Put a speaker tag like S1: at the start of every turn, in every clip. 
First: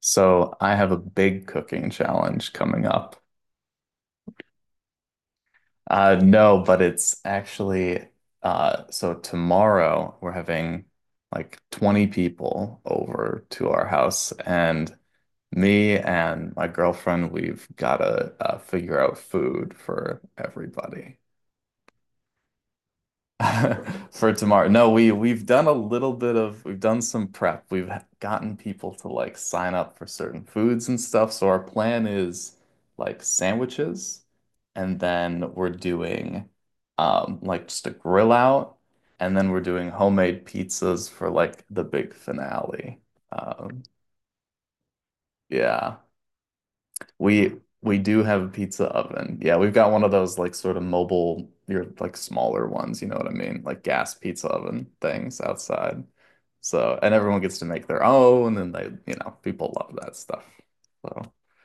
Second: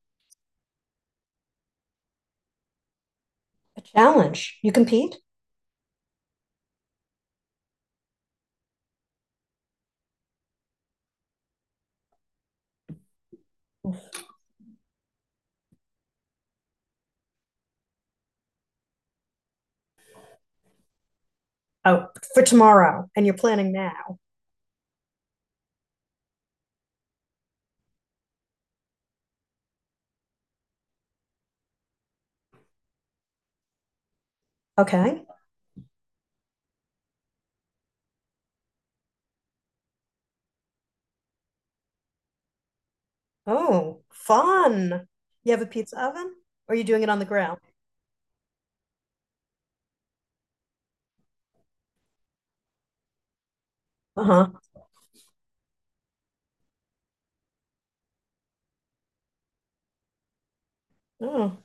S1: So I have a big cooking challenge coming up.
S2: Challenge. You compete?
S1: No, but it's actually so tomorrow we're having like 20 people over to our house, and me and my girlfriend, we've gotta figure out food for everybody.
S2: Oh, for tomorrow, and you're planning now.
S1: For tomorrow. No, we've done a little bit of we've done some prep. We've gotten people to like sign up for certain foods and stuff. So our plan is like sandwiches, and
S2: Okay.
S1: then we're doing like just a grill out, and then we're doing homemade pizzas for like the big finale. Um
S2: Oh, fun. You have a pizza
S1: yeah.
S2: oven, or are you doing it on the grill?
S1: We do have a pizza oven. Yeah, we've got one of those like sort of mobile, your like smaller ones, you know what I mean? Like gas pizza
S2: Uh-huh.
S1: oven things outside. So, and everyone gets to make their own, and they, you know, people love that stuff. So,
S2: Oh,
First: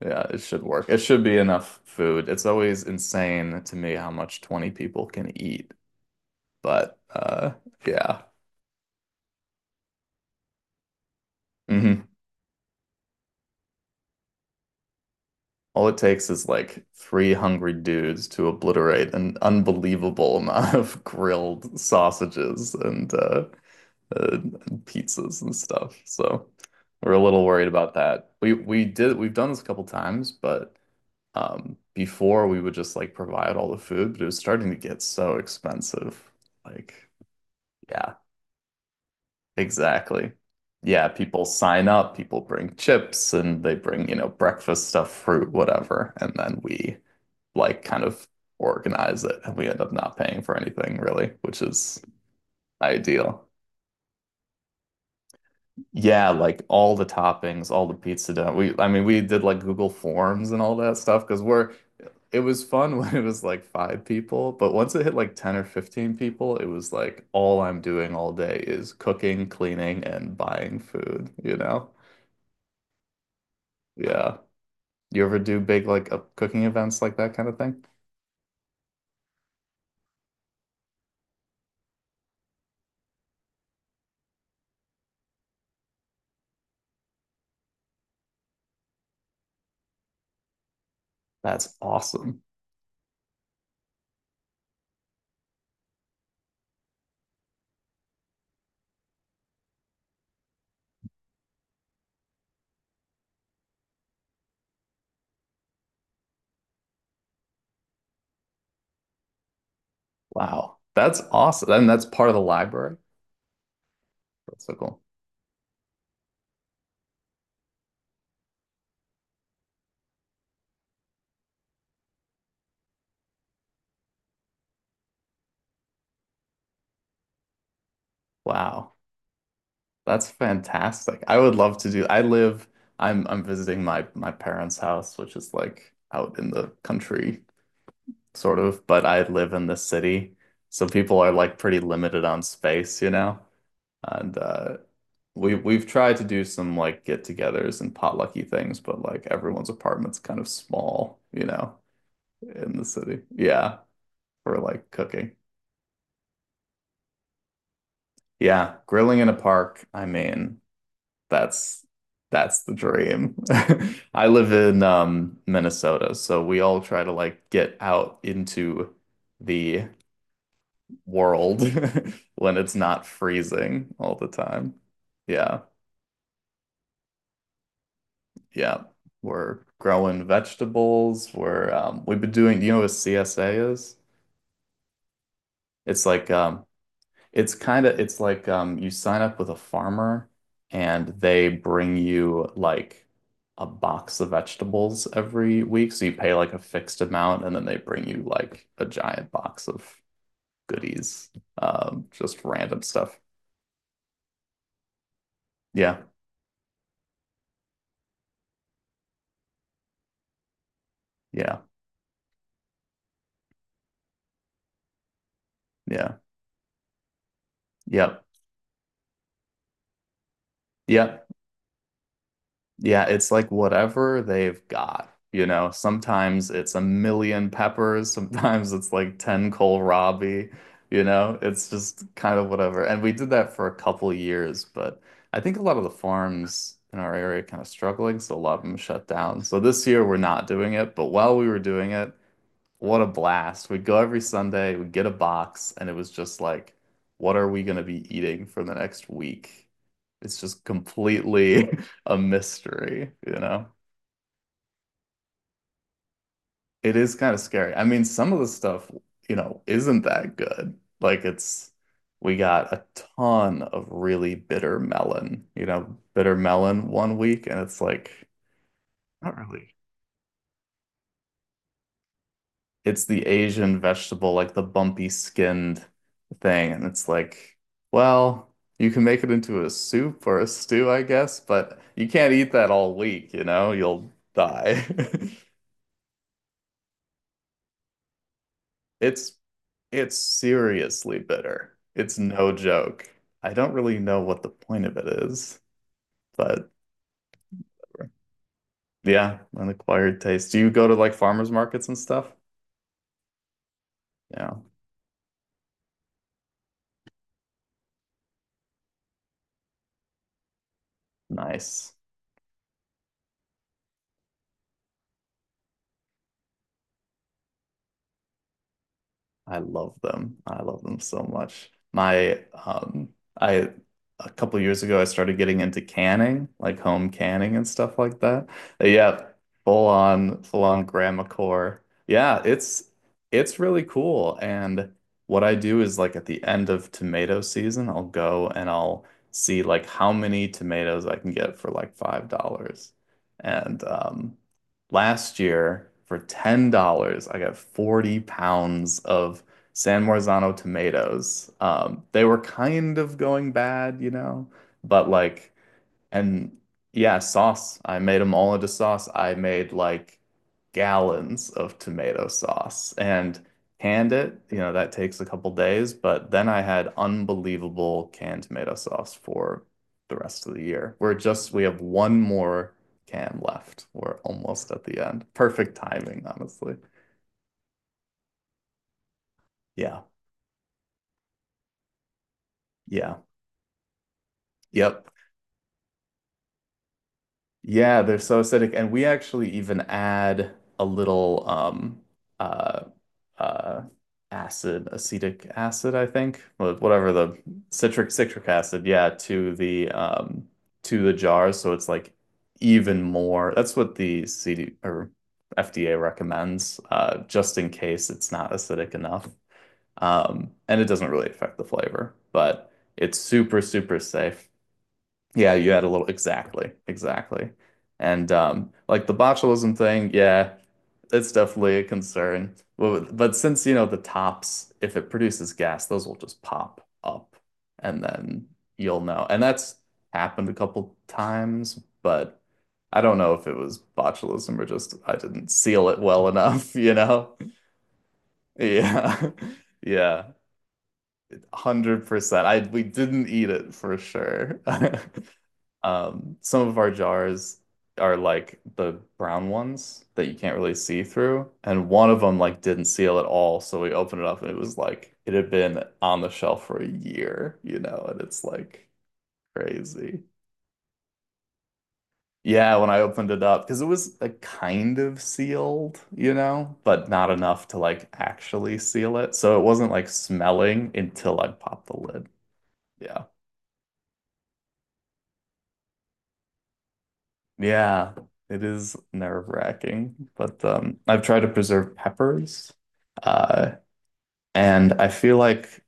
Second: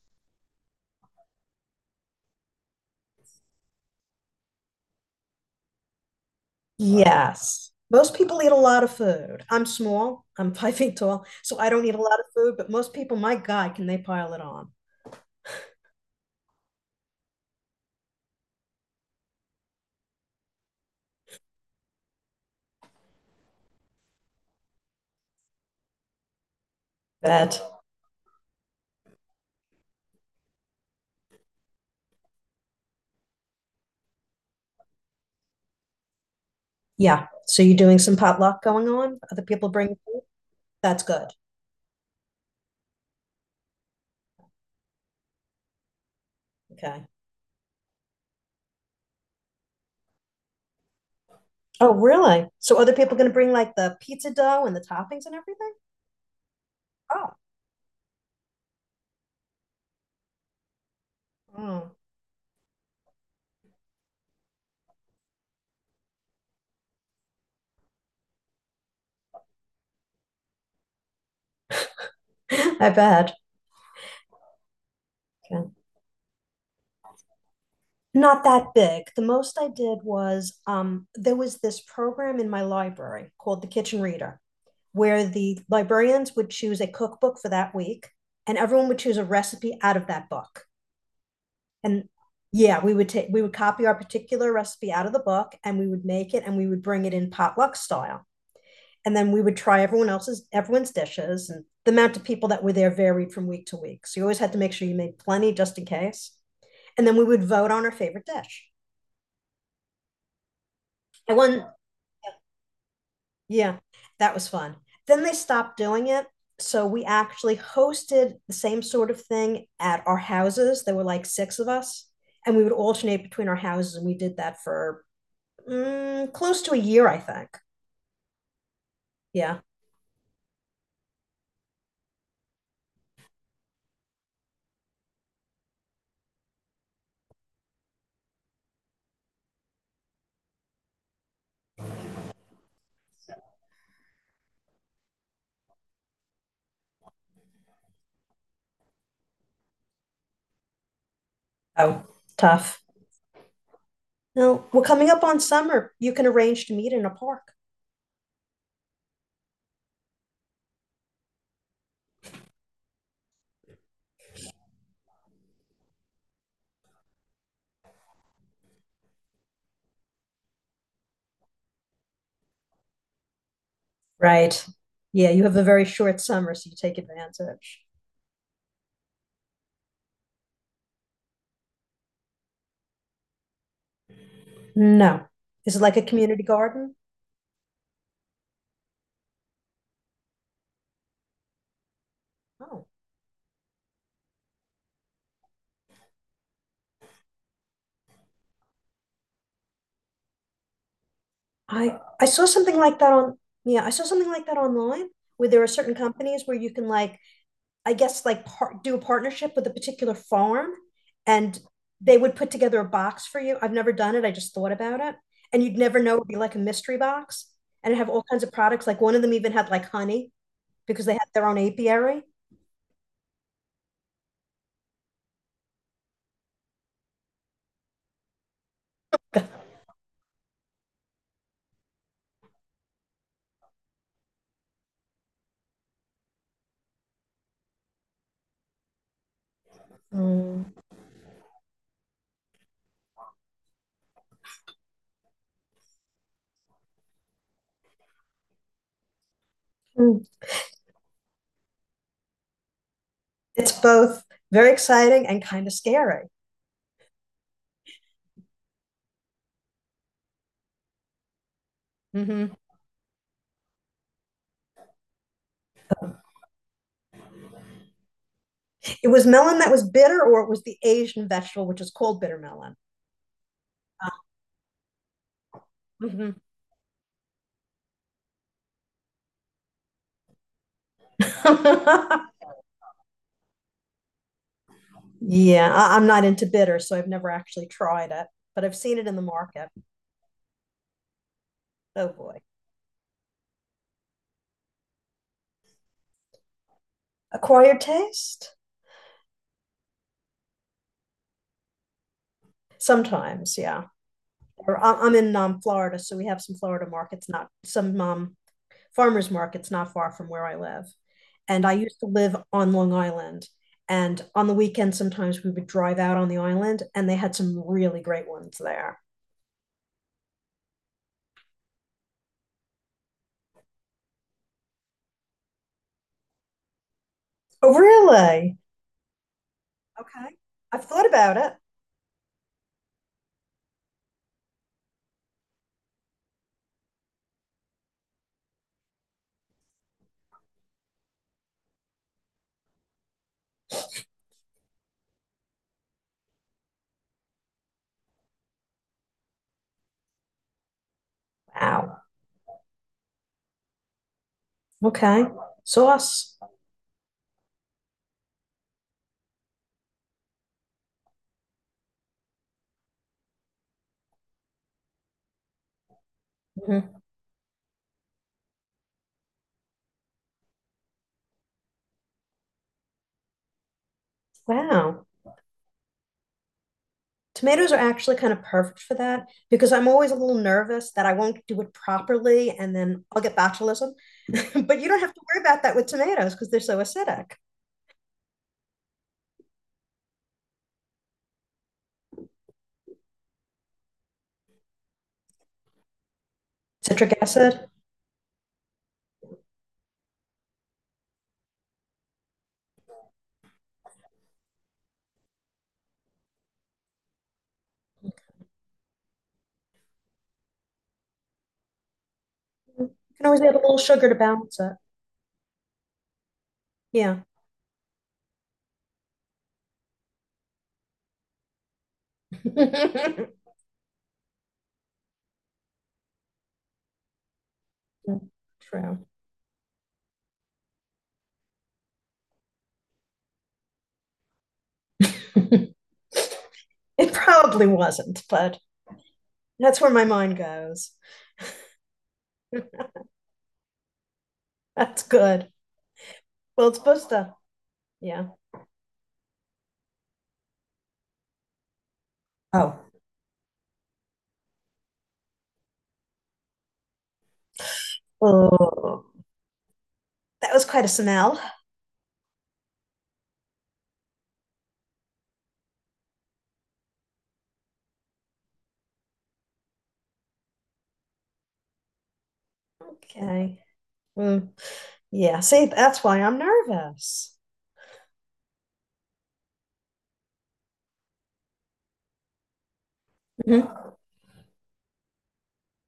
S1: yeah, it should work. It should be enough food. It's always insane to me how much 20 people can eat, but
S2: yes. Most
S1: yeah.
S2: people eat a lot of food. I'm small. I'm 5 feet tall, so I don't eat a
S1: Mhm.
S2: lot of food, but most people, my God, can they pile it on?
S1: All it takes is like three hungry dudes to obliterate an unbelievable amount of grilled sausages and uh, pizzas and stuff. So we're a little worried
S2: But
S1: about that. We did we've done this a couple times, but before, we would just like provide all the food, but it was starting to get so expensive. Like,
S2: yeah. So you're doing
S1: yeah,
S2: some potluck going on? Other people bring food?
S1: exactly.
S2: That's
S1: Yeah,
S2: good.
S1: people sign up, people bring chips and they bring, you know, breakfast stuff, fruit, whatever, and then we
S2: Okay.
S1: like kind of organize it and we end up not paying for anything really, which
S2: Oh,
S1: is
S2: really? So other people going to
S1: ideal.
S2: bring like the pizza dough and the toppings and everything?
S1: Yeah, like all the
S2: Oh.
S1: toppings, all the pizza dough. We I mean we did like Google Forms and all that stuff because we're,
S2: Mm.
S1: it was fun when it was like five people, but once it hit like 10 or 15 people, it was like all I'm doing all day is cooking, cleaning, and buying food, you know?
S2: I bet.
S1: Yeah. You ever do
S2: Yeah.
S1: big like cooking events like that kind of thing?
S2: Not that big. The most I did was there was this program in my library called the Kitchen Reader, where the librarians would choose a cookbook for that week, and everyone would choose a recipe out of that book.
S1: That's
S2: And
S1: awesome.
S2: yeah, we would copy our particular recipe out of the book, and we would make it, and we would bring it in potluck style. And then we would try everyone's dishes, and the amount of people that were there varied from week to week. So you always had to make sure you made plenty just in case. And then we would vote on our favorite dish.
S1: Wow. That's
S2: I won.
S1: awesome. And that's part of the library.
S2: Yeah, that was
S1: That's so
S2: fun.
S1: cool.
S2: Then they stopped doing it. So we actually hosted the same sort of thing at our houses. There were like six of us, and we would alternate between our houses. And we did that for close to a year, I think.
S1: Wow.
S2: Yeah.
S1: That's fantastic. I would love to do. I live I'm visiting my parents' house, which is like out in the country sort of, but I live in the city. So people are like pretty limited on space, you know? And we've tried to do some like get-togethers and potlucky things, but like everyone's apartment's kind of small, you know,
S2: Oh,
S1: in
S2: tough.
S1: the city. Yeah, for
S2: No, we're
S1: like
S2: coming up
S1: cooking.
S2: on summer. You can arrange to meet in a park.
S1: Yeah, grilling in a park, I mean That's that's the dream. I live in Minnesota, so we all try to like get out into the world when it's not freezing all the
S2: Right.
S1: time.
S2: Yeah, you have
S1: Yeah.
S2: a very short summer, so you take advantage.
S1: Yeah. We're growing vegetables. We've been doing, do you know what CSA is?
S2: No. Is it like a
S1: It's like
S2: community garden?
S1: it's kind of it's like you sign up with a farmer and they bring you
S2: Oh,
S1: like a box of vegetables every week. So you pay like a fixed amount and then they bring you like a giant box of goodies,
S2: I I
S1: just
S2: saw something
S1: random
S2: like that
S1: stuff.
S2: on yeah, I saw something like that online where there are certain
S1: Yeah,
S2: companies where you can like I guess like par do a partnership with a particular farm, and
S1: yeah,
S2: they would put together a box for you. I've never done it. I just thought about it. And you'd never know,
S1: yeah,
S2: it'd be like a mystery box and it'd have all
S1: yep,
S2: kinds of products. Like one of them even had like honey because they had
S1: yep.
S2: their own apiary.
S1: Yeah, it's like whatever they've got. You know, sometimes it's a million peppers, sometimes it's like 10 kohlrabi, you know, it's just kind of whatever. And we did that for a couple years, but I think a lot of the farms in our area are kind of struggling, so a lot of them shut down. So this year we're not doing
S2: Mm.
S1: it, but while we were doing it, what a blast. We'd go every Sunday, we'd get a box, and it was just like, what are we going to be eating for the next week?
S2: Mm.
S1: It's just completely a mystery, you know?
S2: It's both very exciting and kind of scary.
S1: It is kind of scary. I mean, some of the stuff, you know, isn't that good. Like we
S2: Mhm.
S1: got a ton of really bitter melon, you know, bitter melon 1 week, and it's like,
S2: It was
S1: not
S2: melon that
S1: really
S2: was bitter or it was the Asian vegetable which is called bitter melon.
S1: it's the Asian vegetable, like the bumpy skinned
S2: Mhm.
S1: thing. And it's like, well, you can make it into a soup or a stew, I guess, but you can't eat that all week, you know? You'll die.
S2: Yeah, I'm not into bitter, so I've never actually tried it, but I've seen it in the
S1: It's
S2: market.
S1: it's seriously bitter.
S2: Oh
S1: It's
S2: boy.
S1: no joke. I don't really know what the point of it is, but
S2: Acquired taste?
S1: yeah, an acquired taste. Do you go to like farmers markets and stuff?
S2: Sometimes, yeah.
S1: Yeah,
S2: I'm in Florida, so we have some Florida markets, not some farmers markets not far from where I live. And I
S1: nice.
S2: used to live on Long Island. And on the weekend, sometimes we would drive out on the island, and they had some really great ones there.
S1: I love them. I love them so much. My I a couple years ago I started getting into canning, like home canning and
S2: Oh,
S1: stuff like that.
S2: really?
S1: But yeah,
S2: Okay.
S1: full
S2: I've
S1: on
S2: thought about it.
S1: Grammacore. Yeah, it's really cool. And what I do is like at the end of tomato season, I'll go and I'll see like how many tomatoes I can get for like $5. And last year for $10, I got 40 pounds of San Marzano tomatoes.
S2: Wow.
S1: They were kind of going bad, you know, but
S2: Okay.
S1: like
S2: Sauce.
S1: and yeah, sauce. I made them all into sauce. I made like gallons of tomato sauce and canned it. You know, that takes a couple days, but then I had
S2: Mhm.
S1: unbelievable canned tomato sauce for the rest of the year. We have one more can left. We're almost at
S2: Wow.
S1: the end. Perfect timing, honestly.
S2: Tomatoes are actually kind of perfect for that because I'm
S1: Yeah.
S2: always a little nervous that I won't do it properly and then
S1: Yeah.
S2: I'll get botulism. But you don't
S1: Yep.
S2: have to worry about that with tomatoes because they're so acidic.
S1: Yeah, they're so acidic, and we actually even add a little uh uh acetic acid, I think,
S2: Citric
S1: whatever the
S2: acid.
S1: citric acid, yeah, to the jars, so it's like even more. That's what the CD or FDA recommends, just in case it's not acidic enough. And it doesn't really affect the flavor, but
S2: You
S1: it's
S2: can always add a
S1: super,
S2: little
S1: super
S2: sugar to
S1: safe.
S2: balance it.
S1: Yeah, you had a little exactly,
S2: Yeah.
S1: exactly. And like the botulism thing, yeah, it's definitely a concern. But since you know the tops, if it produces gas, those will just pop up and then
S2: True.
S1: you'll know. And that's happened a couple times, but I don't know if it was botulism or just I didn't seal it well enough, you
S2: It
S1: know?
S2: probably wasn't, but
S1: Yeah.
S2: that's where my
S1: Yeah.
S2: mind goes.
S1: 100%. I we didn't eat it for sure.
S2: That's good.
S1: Some
S2: Well,
S1: of
S2: it's
S1: our
S2: supposed to.
S1: jars are
S2: Yeah.
S1: like the brown ones that you can't really see through, and one of them like
S2: Oh.
S1: didn't seal at all. So we opened it up, and it was like it had been on the shelf for a year, you know, and it's like
S2: Oh.
S1: crazy.
S2: That was quite a smell.
S1: Yeah, when I opened it up, because it was a kind of sealed, you know, but not enough to like actually seal it. So it wasn't like smelling until I popped the lid. Yeah.
S2: Okay. Mm. Yeah, see, that's why I'm nervous.
S1: Yeah, it is nerve-wracking, but I've tried to preserve peppers,
S2: Mhm.
S1: uh, and I feel like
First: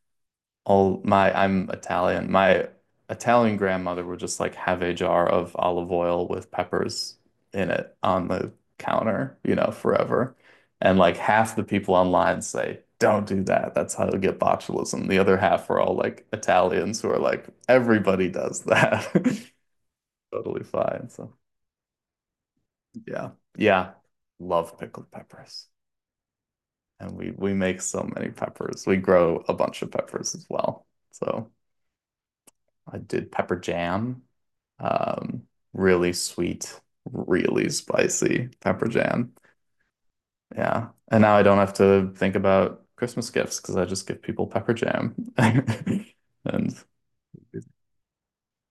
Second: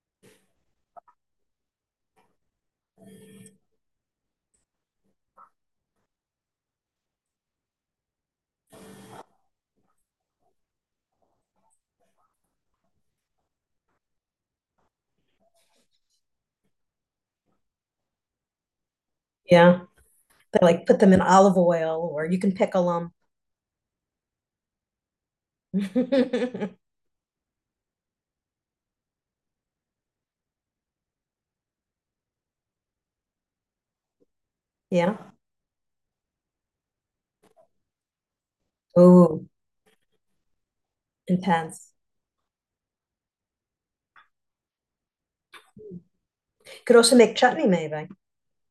S1: all my I'm Italian. My Italian grandmother would just like have a jar of olive oil with peppers in it on the counter, you know, forever. And like half the people online say, "Don't do that. That's how you get botulism." The other half are all like Italians who are like, "Everybody does that."
S2: Yeah, they
S1: Totally
S2: like put
S1: fine.
S2: them in
S1: So.
S2: olive oil or you can pickle
S1: Yeah. Yeah. Love pickled peppers.
S2: them.
S1: And we make so many peppers. We grow a bunch of peppers as well. So I did pepper jam.
S2: Yeah.
S1: Um, really sweet, really spicy pepper jam.
S2: Oh,
S1: Yeah. And now I don't have
S2: intense.
S1: to think about Christmas gifts because I just give people pepper jam. And
S2: Could also make chutney, maybe.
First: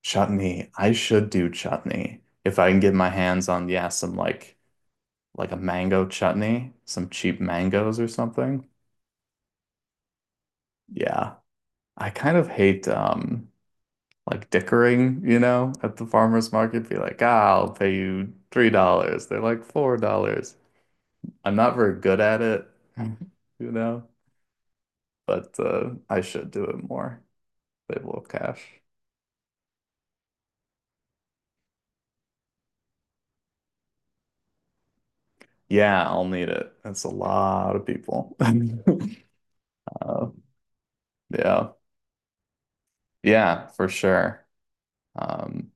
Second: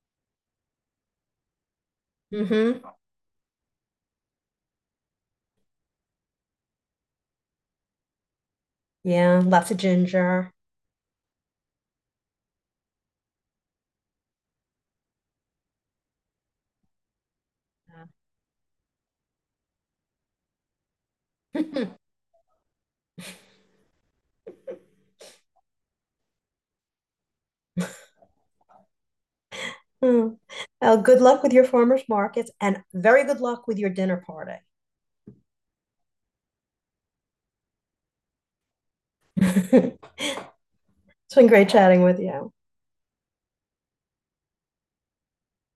S1: chutney. I should do chutney. If I
S2: Mm-hmm.
S1: can get my hands on, yeah, some like a mango chutney, some cheap mangoes or something.
S2: Yeah, lots of ginger.
S1: Yeah. I kind of hate like dickering, you know, at the farmer's market. Be like, ah, I'll pay you $3. They're like $4. I'm not
S2: Yeah.
S1: very good at it, you know, but I should do it more. They love cash.
S2: Hmm. Well, good luck with your farmers markets and very good luck with your dinner party.
S1: Yeah, I'll need it. That's a lot of people.
S2: It's
S1: Uh,
S2: been great
S1: yeah.
S2: chatting with you.
S1: Yeah, for sure. Um